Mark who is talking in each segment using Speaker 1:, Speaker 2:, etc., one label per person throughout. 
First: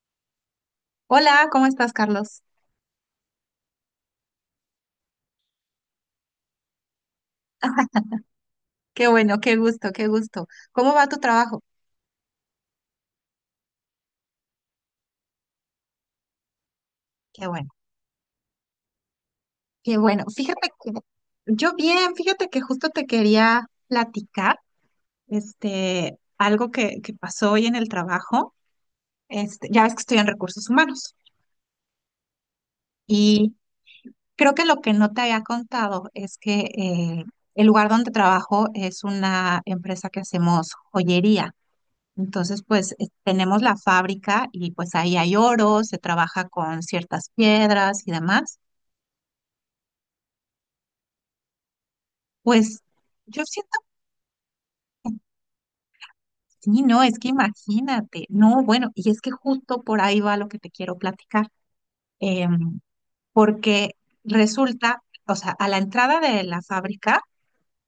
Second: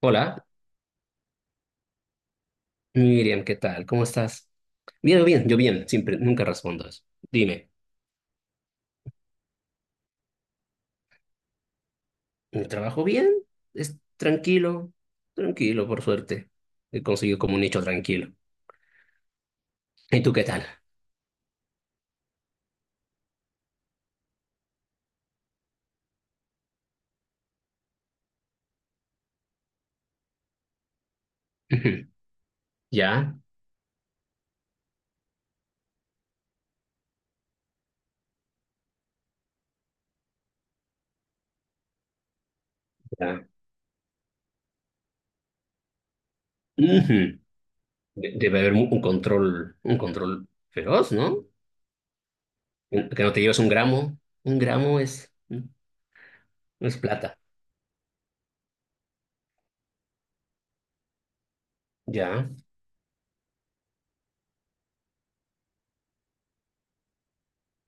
Speaker 1: Hola,
Speaker 2: Hola, ¿cómo estás, Carlos?
Speaker 1: Miriam, ¿qué tal? ¿Cómo estás? Bien, bien, yo bien, siempre, nunca respondo eso. Dime,
Speaker 2: Qué bueno, qué gusto, qué gusto. ¿Cómo va tu trabajo?
Speaker 1: ¿mi trabajo bien? ¿Es tranquilo? Tranquilo, por suerte. He conseguido
Speaker 2: Qué
Speaker 1: como un
Speaker 2: bueno,
Speaker 1: nicho tranquilo.
Speaker 2: qué
Speaker 1: ¿Y
Speaker 2: bueno.
Speaker 1: tú qué tal?
Speaker 2: Fíjate que yo bien, fíjate que justo te quería platicar, este, algo que pasó hoy en el trabajo. Este, ya ves que estoy en recursos humanos
Speaker 1: Ujú. ¿Ya?
Speaker 2: y creo que lo que no te había contado es que el lugar donde trabajo es una empresa que hacemos joyería. Entonces, pues
Speaker 1: Ya.
Speaker 2: tenemos la fábrica y pues ahí hay oro, se trabaja con ciertas
Speaker 1: Ujú.
Speaker 2: piedras y
Speaker 1: Debe
Speaker 2: demás.
Speaker 1: haber un control, un control feroz, ¿no?
Speaker 2: Pues
Speaker 1: Que no te
Speaker 2: yo
Speaker 1: lleves un
Speaker 2: siento
Speaker 1: gramo. Un gramo
Speaker 2: que sí,
Speaker 1: es
Speaker 2: no, es que
Speaker 1: plata.
Speaker 2: imagínate, no, bueno, y es que justo por ahí va lo que te quiero platicar,
Speaker 1: Ya,
Speaker 2: em, porque resulta, o sea, a la entrada de la fábrica,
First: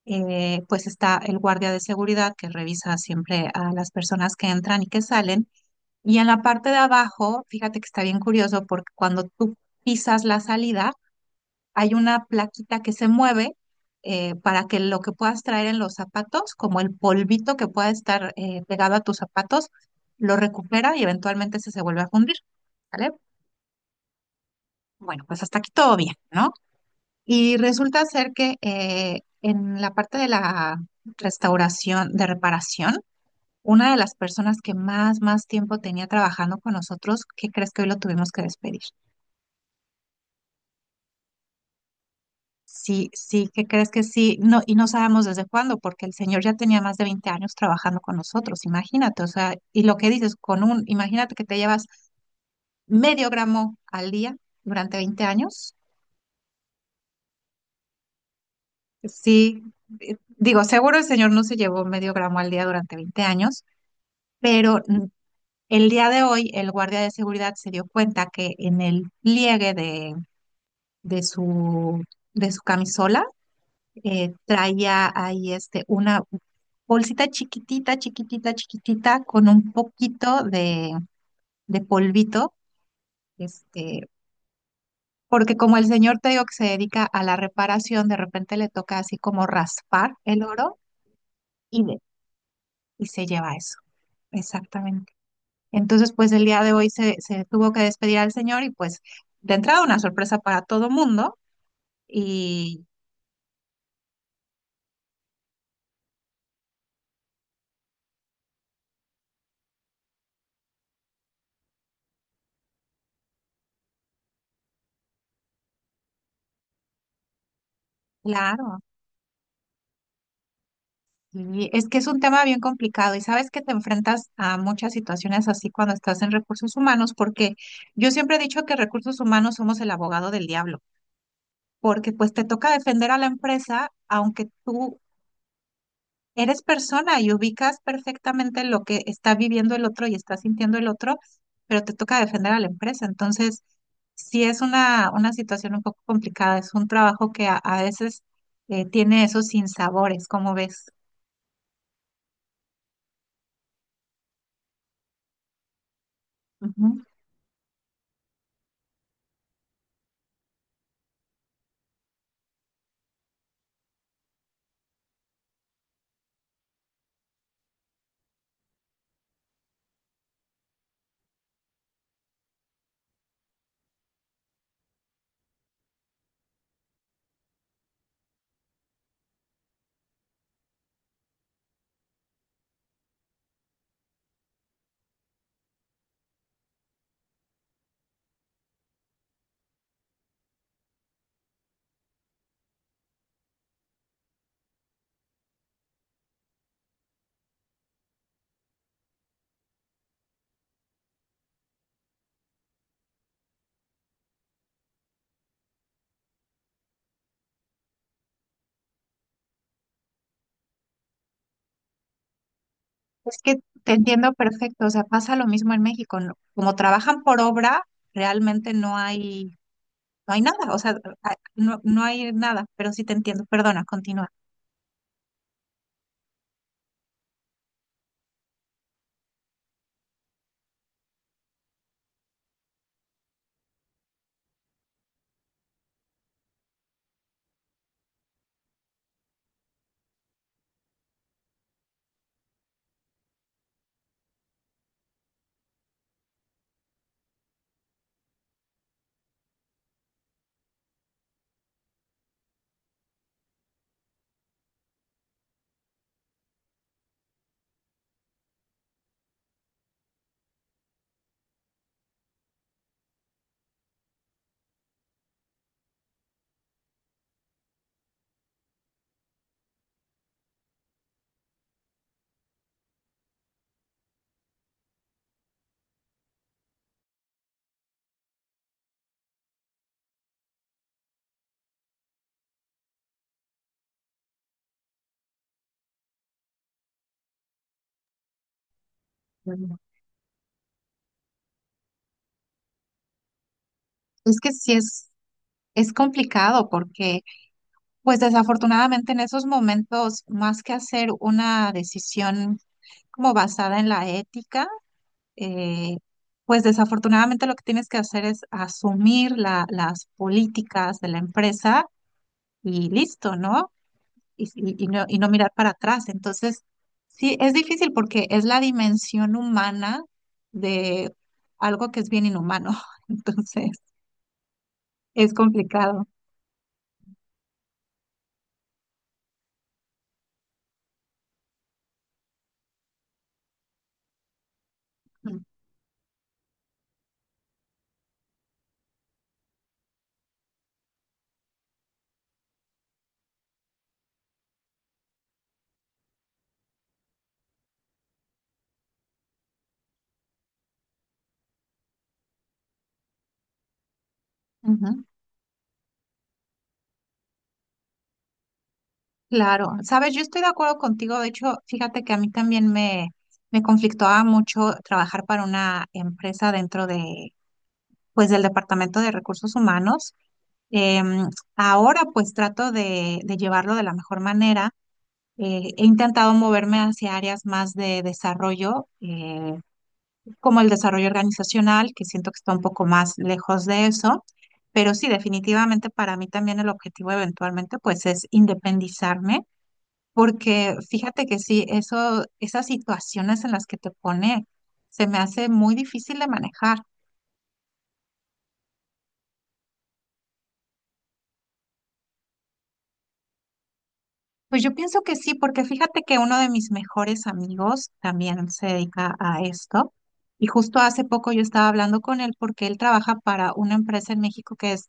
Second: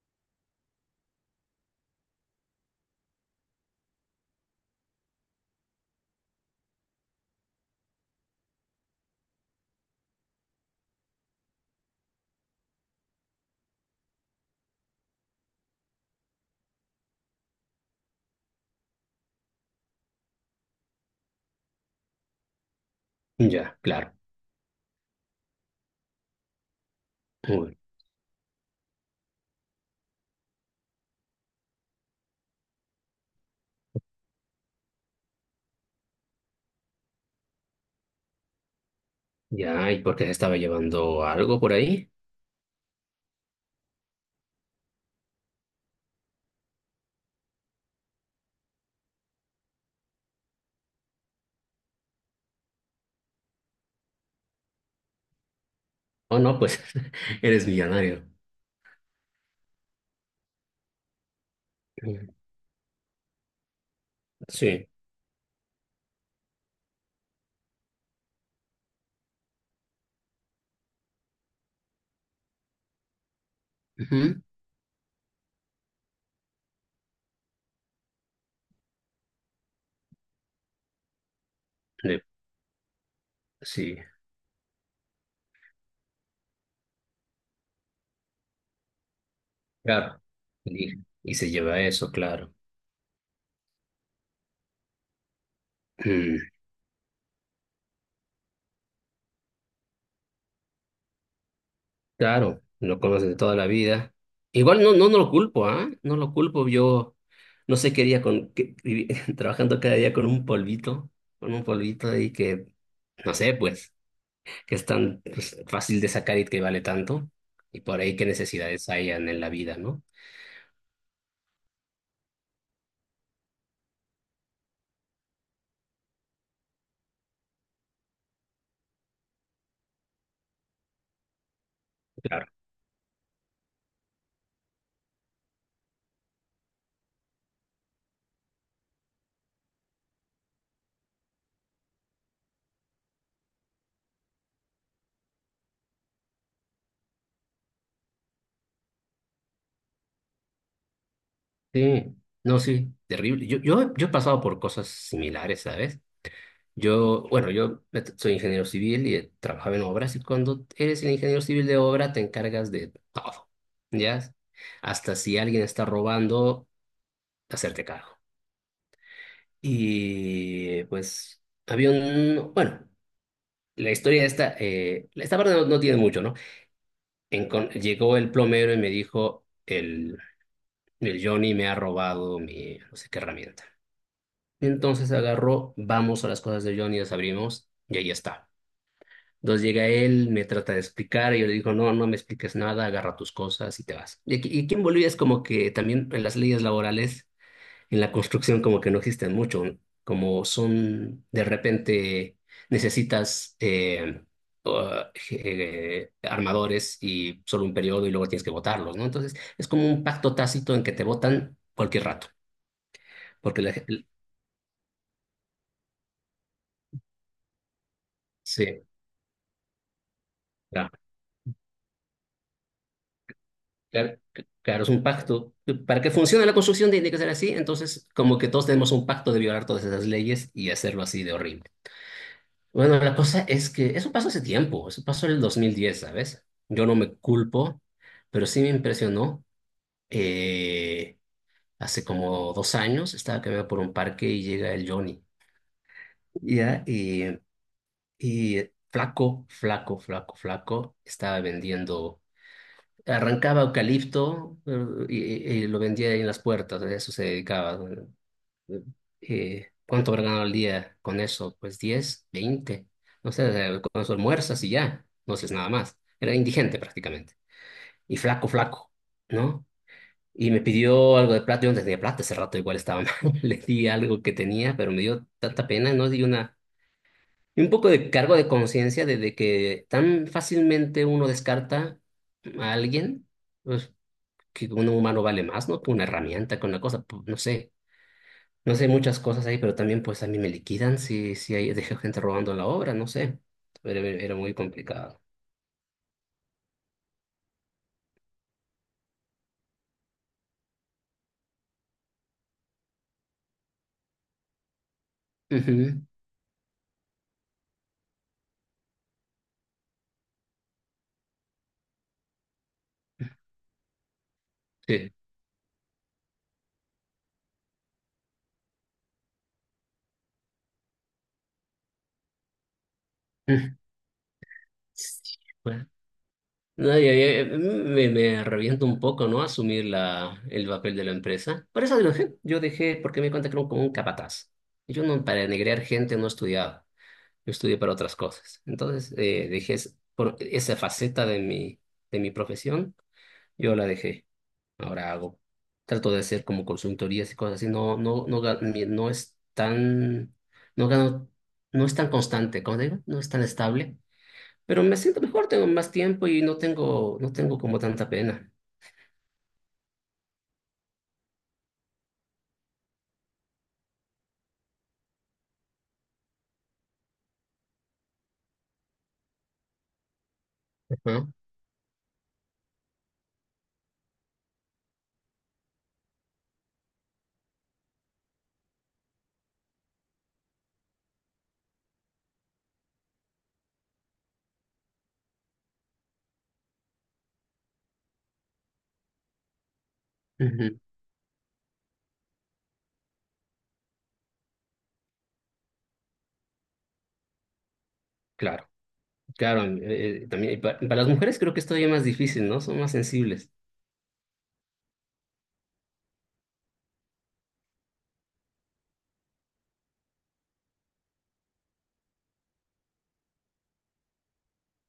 Speaker 2: pues está el guardia de seguridad que revisa siempre a las personas que entran y que salen. Y en la parte de abajo, fíjate que está bien curioso porque cuando tú pisas la salida, hay una plaquita que se mueve para que lo que puedas traer en los zapatos, como el polvito que pueda estar pegado a tus zapatos, lo recupera y eventualmente se vuelve a fundir, ¿vale?
Speaker 1: ya, claro.
Speaker 2: Bueno, pues hasta aquí todo bien, ¿no? Y
Speaker 1: Uy,
Speaker 2: resulta ser que en la parte de la restauración, de reparación, una de las personas que más, más tiempo tenía trabajando con nosotros, ¿qué crees que hoy lo tuvimos que despedir?
Speaker 1: ya, ¿y por qué se estaba llevando algo por ahí?
Speaker 2: Sí, sí, ¿qué crees que sí? No, y no sabemos desde cuándo, porque el señor ya tenía más de 20 años trabajando con nosotros, imagínate, o sea, y lo que dices, con un, imagínate que te llevas medio gramo al día durante 20 años,
Speaker 1: Oh, no, pues eres millonario.
Speaker 2: sí, digo, seguro el señor no se llevó medio gramo al día durante 20 años, pero
Speaker 1: Sí.
Speaker 2: el día de hoy el guardia de seguridad se dio cuenta que en el pliegue de su, de su camisola
Speaker 1: Ujú.
Speaker 2: traía ahí este, una bolsita chiquitita, chiquitita, chiquitita, con un poquito de
Speaker 1: Sí,
Speaker 2: polvito,
Speaker 1: sí,
Speaker 2: este, porque como el señor te digo que se dedica a la reparación, de repente le toca así como raspar
Speaker 1: claro.
Speaker 2: el oro
Speaker 1: Y, y se lleva
Speaker 2: y, de-
Speaker 1: eso, claro.
Speaker 2: y se lleva eso, exactamente. Entonces, pues
Speaker 1: Mm,
Speaker 2: el día de hoy se tuvo que despedir al señor y pues de entrada una sorpresa para todo mundo
Speaker 1: claro,
Speaker 2: y
Speaker 1: lo conoces de toda la vida. Igual no lo culpo, ¿ah? No lo culpo. Yo no sé qué día con, trabajando cada día con un polvito y que, no sé, pues, que es tan pues, fácil de sacar y que vale tanto. Y por ahí qué
Speaker 2: claro.
Speaker 1: necesidades hayan en la vida, ¿no?
Speaker 2: Y es que es un tema bien complicado y sabes que te enfrentas a muchas situaciones así cuando estás en recursos humanos, porque yo siempre he dicho que recursos humanos somos el abogado del diablo, porque pues te
Speaker 1: Claro.
Speaker 2: toca defender a la empresa, aunque tú eres persona y ubicas perfectamente lo que está viviendo el otro y está sintiendo el otro, pero te toca defender a la empresa. Entonces, sí es una situación un poco complicada, es un trabajo que a veces tiene esos sinsabores, ¿como ves?
Speaker 1: Sí, no, sí, terrible. Yo he pasado por cosas similares, ¿sabes?
Speaker 2: Ujú.
Speaker 1: Yo, bueno, yo soy ingeniero civil y trabajaba en obras, y cuando eres el ingeniero civil de obra te encargas de todo, ¿ya? Hasta si alguien está robando, hacerte cargo. Y pues había un, bueno, la historia esta, esta parte no, no tiene mucho, ¿no? Llegó el plomero y me dijo, el Johnny me ha robado mi, no sé qué herramienta. Entonces agarró, vamos a las cosas de Johnny, las abrimos y ahí está. Entonces llega él, me trata de explicar, y yo le digo, no, no me expliques nada, agarra tus cosas y te vas. Y aquí en Bolivia es como que también en las leyes laborales, en la construcción como que no existen mucho, ¿no? Como son de repente necesitas uh, armadores y solo un periodo y luego tienes que votarlos, ¿no? Entonces es como un pacto tácito en que te votan cualquier rato,
Speaker 2: Es que
Speaker 1: porque
Speaker 2: te entiendo perfecto, o sea, pasa lo mismo en México, ¿no? Como trabajan por obra, realmente
Speaker 1: sí,
Speaker 2: no hay nada, o sea, no, no hay nada, pero sí te entiendo, perdona,
Speaker 1: claro,
Speaker 2: continúa.
Speaker 1: claro, es un pacto. Para que funcione la construcción tiene que ser así, entonces como que todos tenemos un pacto de violar todas esas leyes y hacerlo así de horrible. Bueno, la cosa es que eso pasó hace tiempo, eso pasó en el 2010, ¿sabes? Yo no me culpo, pero sí me impresionó. Eh, Hace como 2 años estaba caminando por un parque y llega el Johnny, ¿ya? Y flaco, flaco, flaco, flaco, estaba vendiendo. Arrancaba eucalipto y, y lo vendía ahí en las puertas, a eso se dedicaba. Eh, ¿Cuánto habrá ganado al día con eso? Pues 10 20 no sé, con eso almuerzas y ya, no haces nada más. Era indigente prácticamente. Y flaco, flaco, ¿no? Y me pidió algo de plata, yo no tenía plata, ese rato igual estaba mal. Le di algo que tenía, pero me dio tanta pena, ¿no? Di una... y un poco de cargo de conciencia de que tan fácilmente uno descarta a alguien. Pues que un humano vale más, ¿no? Que una herramienta, que una cosa, no sé. No sé, muchas cosas ahí, pero
Speaker 2: Continúa.
Speaker 1: también pues a mí me liquidan si, si hay, dejo gente robando la obra, no sé. Era, era
Speaker 2: Es que
Speaker 1: muy
Speaker 2: sí es,
Speaker 1: complicado.
Speaker 2: es complicado porque, pues desafortunadamente en esos momentos, más que hacer una decisión como basada en la ética, eh,
Speaker 1: Ujú.
Speaker 2: pues desafortunadamente lo que tienes que hacer es asumir las políticas de la empresa y listo, ¿no? y, si- y no,
Speaker 1: Sí.
Speaker 2: y no mirar para atrás. Entonces, sí, es difícil porque es la dimensión humana de algo que es bien inhumano. Entonces,
Speaker 1: Mm.
Speaker 2: es
Speaker 1: Sí, bueno.
Speaker 2: complicado.
Speaker 1: No, ya, me reviento un poco, ¿no? Asumir la, el papel de la empresa. Por eso lo dejé. Yo dejé porque me di cuenta que era como un capataz. Y yo no,
Speaker 2: Mm.
Speaker 1: para negrear gente no estudiaba. Yo estudié para otras cosas. Entonces, por esa faceta de mi profesión, yo la dejé. Ahora hago. Trato de hacer como consultorías y cosas así. No, no, no, no es tan, no gano, no es tan constante, como digo, no es tan estable. Pero me
Speaker 2: Ujú.
Speaker 1: siento mejor, tengo más tiempo y no tengo, no tengo como tanta pena.
Speaker 2: Claro, sabes, yo estoy de acuerdo contigo. De hecho, fíjate que a mí también me conflictaba mucho trabajar para una empresa dentro de, pues, del Departamento de Recursos Humanos.
Speaker 1: Ajá.
Speaker 2: Em, Ahora, pues, trato de llevarlo de la mejor manera. He intentado moverme hacia áreas más de desarrollo, como el desarrollo organizacional, que siento que está un poco más lejos de eso, pero sí, definitivamente para mí también el objetivo eventualmente pues es independizarme, porque
Speaker 1: Ujú.
Speaker 2: fíjate que sí, eso, esas situaciones en las que te pone se me hace muy difícil de manejar.
Speaker 1: Claro, claro, también y para, las mujeres creo que es todavía más difícil, ¿no? Son más sensibles.
Speaker 2: Pues yo pienso que sí, porque fíjate que uno de mis mejores amigos también se dedica a esto. Y justo hace poco yo estaba hablando con él porque él trabaja para una empresa en México que es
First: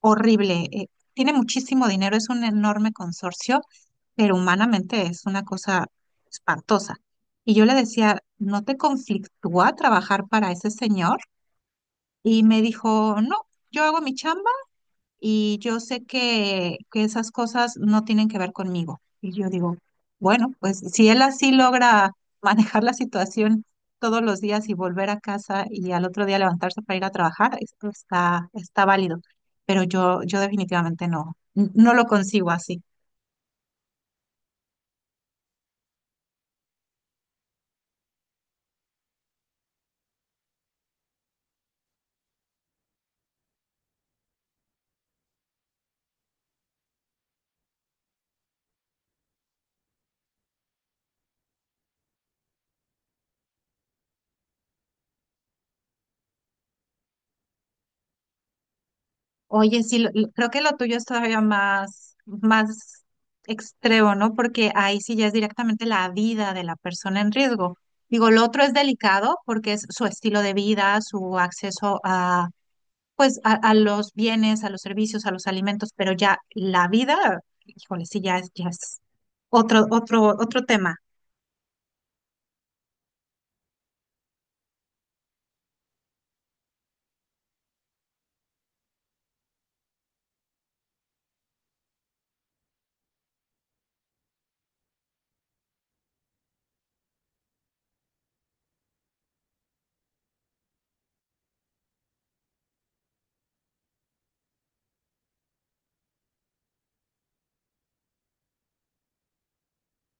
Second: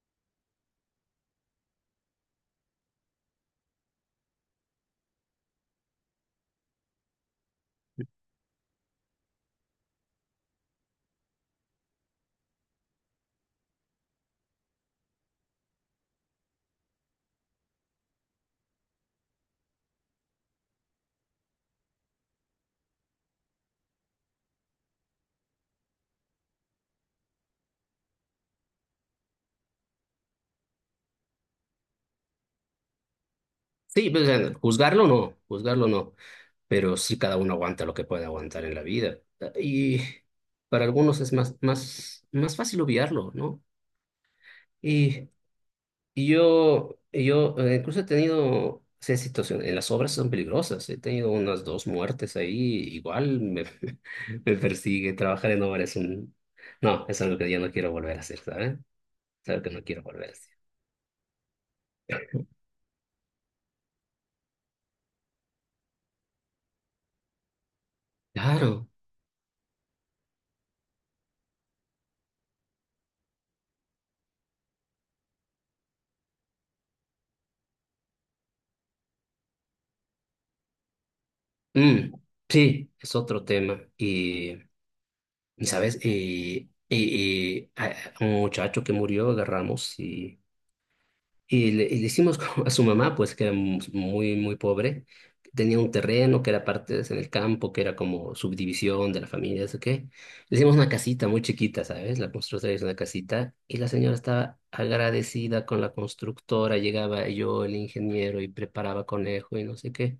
Speaker 2: horrible. Tiene muchísimo dinero, es un enorme consorcio, pero humanamente es una cosa espantosa. Y yo le decía, ¿no te conflictúa trabajar para ese señor? Y me dijo, no, yo hago mi chamba y yo sé que esas cosas no tienen que ver conmigo. Y yo digo, bueno, pues si él así logra manejar la situación todos los días y volver a casa y al otro día levantarse para ir a trabajar, esto está válido. Pero yo definitivamente no, no lo consigo así.
Speaker 1: Sí, pues, juzgarlo no, pero sí cada uno aguanta lo que puede aguantar en la vida. Y para algunos es más, más, más fácil obviarlo, ¿no? Y, y yo incluso he tenido esa situación, en las obras son peligrosas, he tenido unas dos muertes ahí, igual me, me persigue, trabajar en obra es un... No, es algo que ya no quiero volver a hacer, ¿sabes? Es algo que
Speaker 2: Oye,
Speaker 1: no
Speaker 2: sí,
Speaker 1: quiero volver a
Speaker 2: creo
Speaker 1: hacer.
Speaker 2: que lo tuyo es todavía más, más extremo, ¿no? Porque ahí sí ya es directamente la vida de la persona en riesgo. Digo, lo otro es
Speaker 1: Claro.
Speaker 2: delicado porque es su estilo de vida, su acceso a, pues, a los bienes, a los servicios, a los alimentos, pero ya la vida, híjole, sí, ya es otro, otro, otro tema.
Speaker 1: Mm, sí, es otro tema. Y y sabes, a un muchacho que murió agarramos y le hicimos como a su mamá, pues que era muy, muy pobre, tenía un terreno que era en el campo, que era como subdivisión de la familia, eso qué. Le hicimos una casita muy chiquita, ¿sabes? La constructora hizo una casita y la señora estaba agradecida con la constructora, llegaba yo, el ingeniero, y preparaba conejo y no sé qué.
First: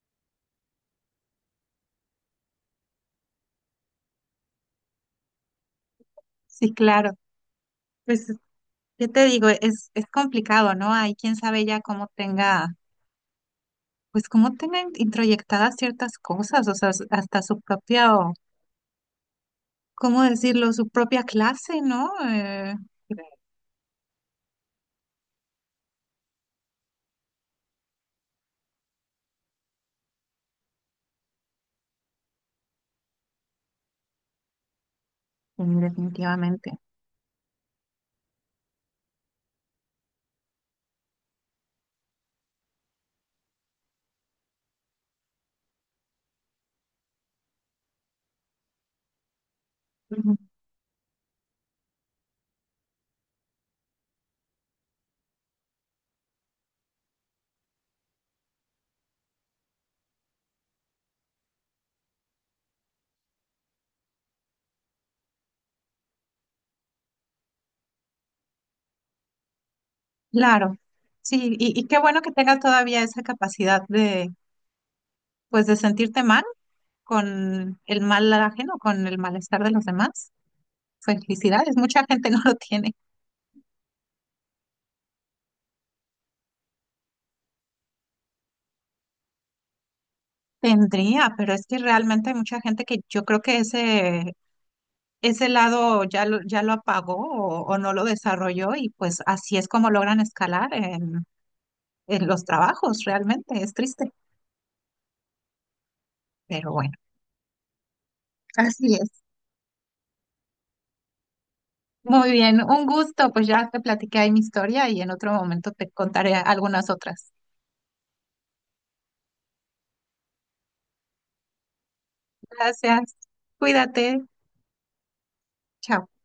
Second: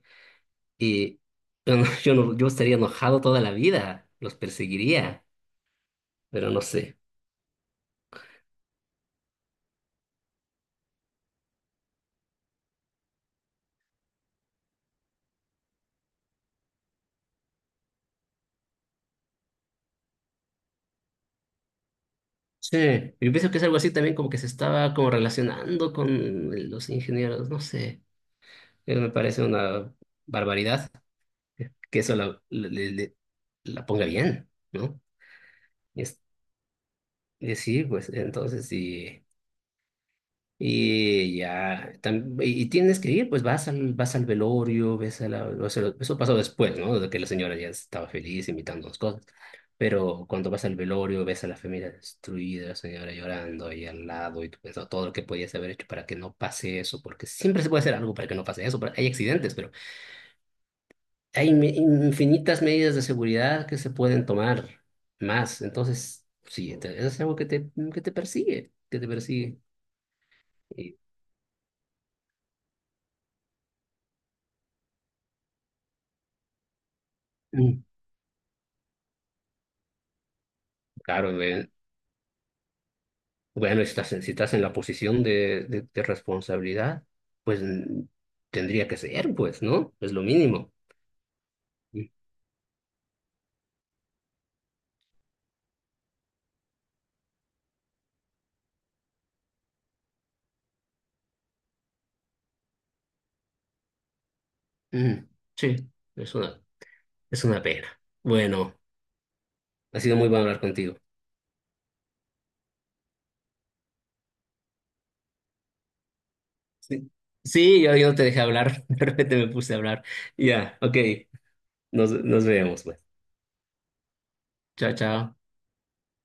Speaker 1: Y yo, yo, yo estaría enojado toda la vida, los perseguiría, pero no
Speaker 2: Sí,
Speaker 1: sé.
Speaker 2: claro. Pues, ¿qué te digo? Es complicado, ¿no? Ahí quién sabe ya cómo tenga. Pues cómo tienen introyectadas ciertas cosas, o sea, hasta su propia, ¿cómo decirlo? Su propia clase, ¿no?
Speaker 1: Sí, yo pienso que es algo así también como que se estaba como relacionando con los ingenieros, no sé, me parece una barbaridad que eso la, la ponga bien, ¿no? Es,
Speaker 2: Definitivamente.
Speaker 1: y sí, pues entonces sí. Y ya, y tienes que ir, pues vas al velorio, ves a la, o sea, eso pasó después, ¿no? De que la señora ya estaba feliz imitando las cosas. Pero
Speaker 2: Ujú.
Speaker 1: cuando vas al velorio, ves a la familia destruida, la señora llorando ahí al lado, y tú pensando todo lo que podías haber hecho para que no pase eso, porque siempre se puede hacer algo para que no pase eso, porque hay accidentes, pero hay infinitas medidas de seguridad que se pueden tomar más. Entonces, sí, eso es algo que te persigue, que te persigue.
Speaker 2: Claro,
Speaker 1: Y,
Speaker 2: sí, y qué bueno que tengas todavía esa capacidad de, pues, de sentirte mal con
Speaker 1: mm,
Speaker 2: el mal ajeno, con el malestar de los demás.
Speaker 1: claro,
Speaker 2: Felicidades, mucha gente no lo tiene.
Speaker 1: bueno, si estás si estás en la posición de responsabilidad, pues mm, tendría que ser, pues, ¿no? Es lo mínimo.
Speaker 2: Tendría, pero es que
Speaker 1: Mm.
Speaker 2: realmente hay mucha gente que yo creo que ese lado ya lo apagó o no lo desarrolló y pues así es como logran escalar en los trabajos, realmente es triste,
Speaker 1: Mm, sí, es una,
Speaker 2: pero bueno,
Speaker 1: es una pena. Bueno,
Speaker 2: así es.
Speaker 1: ha sido muy bueno hablar contigo.
Speaker 2: Muy bien, un gusto, pues ya te platiqué ahí mi historia y en otro momento te contaré algunas
Speaker 1: Sí,
Speaker 2: otras.
Speaker 1: sí, yo no te dejé hablar, de repente me puse a hablar. Ya, ok, nos, nos vemos, pues.
Speaker 2: Gracias, cuídate,
Speaker 1: Chao, chao.
Speaker 2: chao.